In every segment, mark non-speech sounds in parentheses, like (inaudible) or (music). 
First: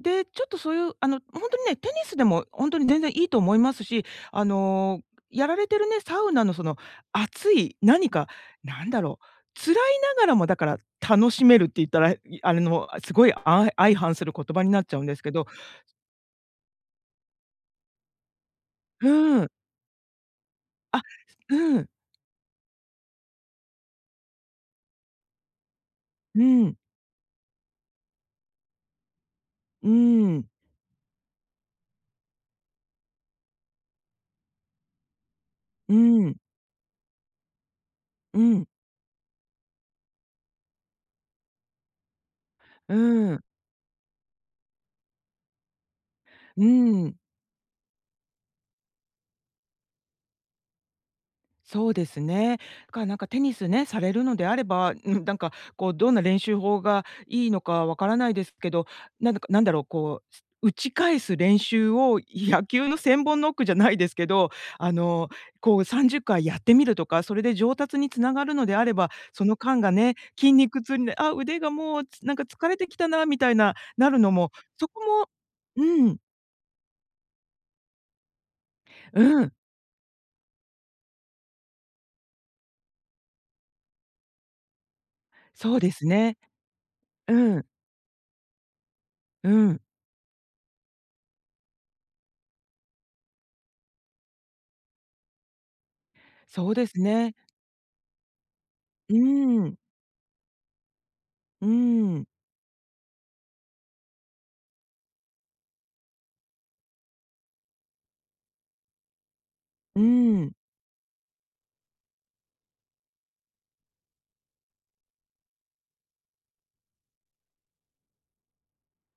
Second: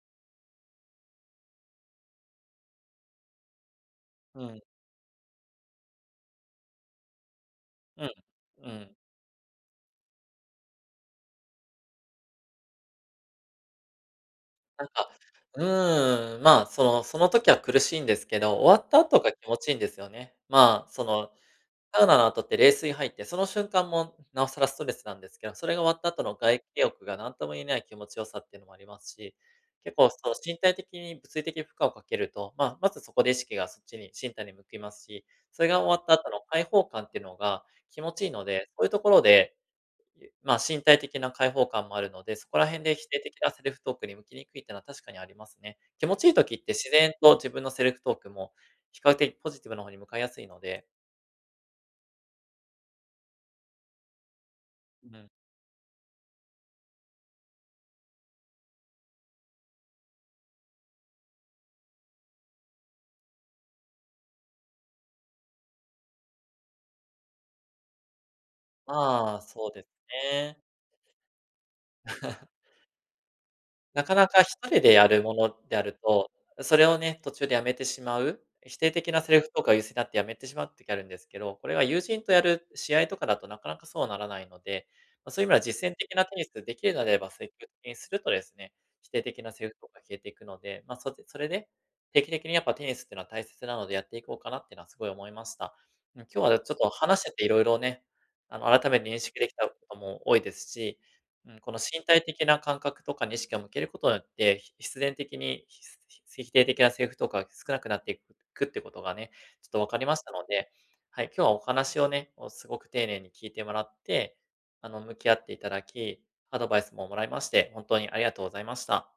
で、ちょっとそういう、あのほんとにね、テニスでもほんとに全然いいと思いますし、あうん。の、やられてるね、サウナのその熱い、う何ん、か、う何ん。だろう、辛いながらも、だから、楽しめるって言ったら、へいあれの、あ、すごいあい相反する言葉になっなんちゃうんか、ですけどうーん、まあ、そのその時は苦しいんですけど、終わった後がう気ん。持ちいんですよね。まあ、あ、その、すうん。サウナの後って冷水入って、その瞬間も、なおさらストレスなんですけど、それが終わった後のう外ん。気浴が何とも言えない気持ち良さってのもありますし、う結構そーの、ん。身体的に物理的負荷をかけると、まあ、まずそこで意識がそっちに身体に向きますし、それが終うわった後ん。の開放感ってのが気持ちいいうのん。で、そういうところで、いえまあ、身体的な解放感もあるので、そこら辺でう否定的ん。なセルフトークに向きにくいってのは確かにありますね。気持ちいい時っうて自然ん。と自分のセルフトークも、比較的ポジティブなの方に向かいやすいのでそうですね。かなんかテニスね、されるのであれば、ううん、ん。だんかこうどんな練習法がいいのか分からないですけど、なんだかなんだろう、こう、す打ち返す練習を野球の千本ノックじゃないですけど、あの、こう30回やってみるとか、それで上達につながるのであれば、まあ、そのそう間ですがね、筋ね。肉痛にで、あ、腕がもうつなんか (chuckles) 疲れてきたなみたいな、ななかるなのかひも、とりそでこやるもものであうるん。と、それをね、途中で辞めてしまう、え否定的なセリうフん。とか優勢になって辞めてしまう時あるんですけど、これは友人とやる試合とかだとなかなかそうはならないので、ま、そういう意味ではそう実で践す的なテね。ニス、できるのであれば積うん。極的にするとですね、否定的うなセリフん。とか消えていくので、まあ、そうでそれで、定期的にやっぱテニスっていうのは大切なのでやっていこうかなっていうのはすごい思いました。うん、今日あ、だそちうょっでとす話してね。て色々ね、あの、改めてう認識できーたこん。とも多いですし、うん、うーこの身体ん。的な感覚とかに意識を向けることによって、ひ必然的に、ひすひつ否定的なセリフとか少なくなっていくくっていうことがね、ちょっと分かうーりましたのん。で、はい、今日はお話をね、もうすごく丁寧に聞いてもらって、あの、向き合っていただき、アドバイスも貰いまして本当にありがとうございました。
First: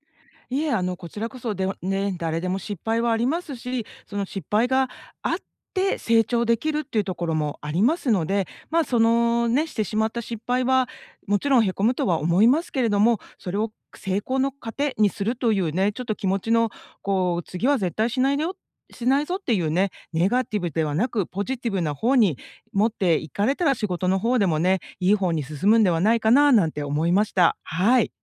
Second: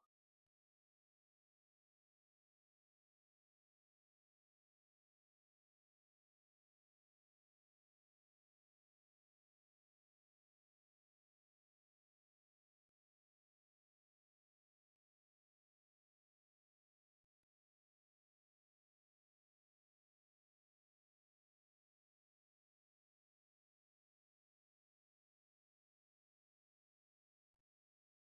いえ、あのこちらこそではね、誰でも失敗はありますし、その失敗があって成長できるっていうところもありますので、まあ、そのね、してしまった失敗は、もちろんへこむとは思いますけれども、それを、く成功の糧にするというね、ちょっと気持ちの、「こう次は絶対しないでよしないぞ」っていうね、ネガティブではなく、ポジティブな方に持っていかれたら仕事の方でもね、いい方に進むんではないかななんて思いました。はい。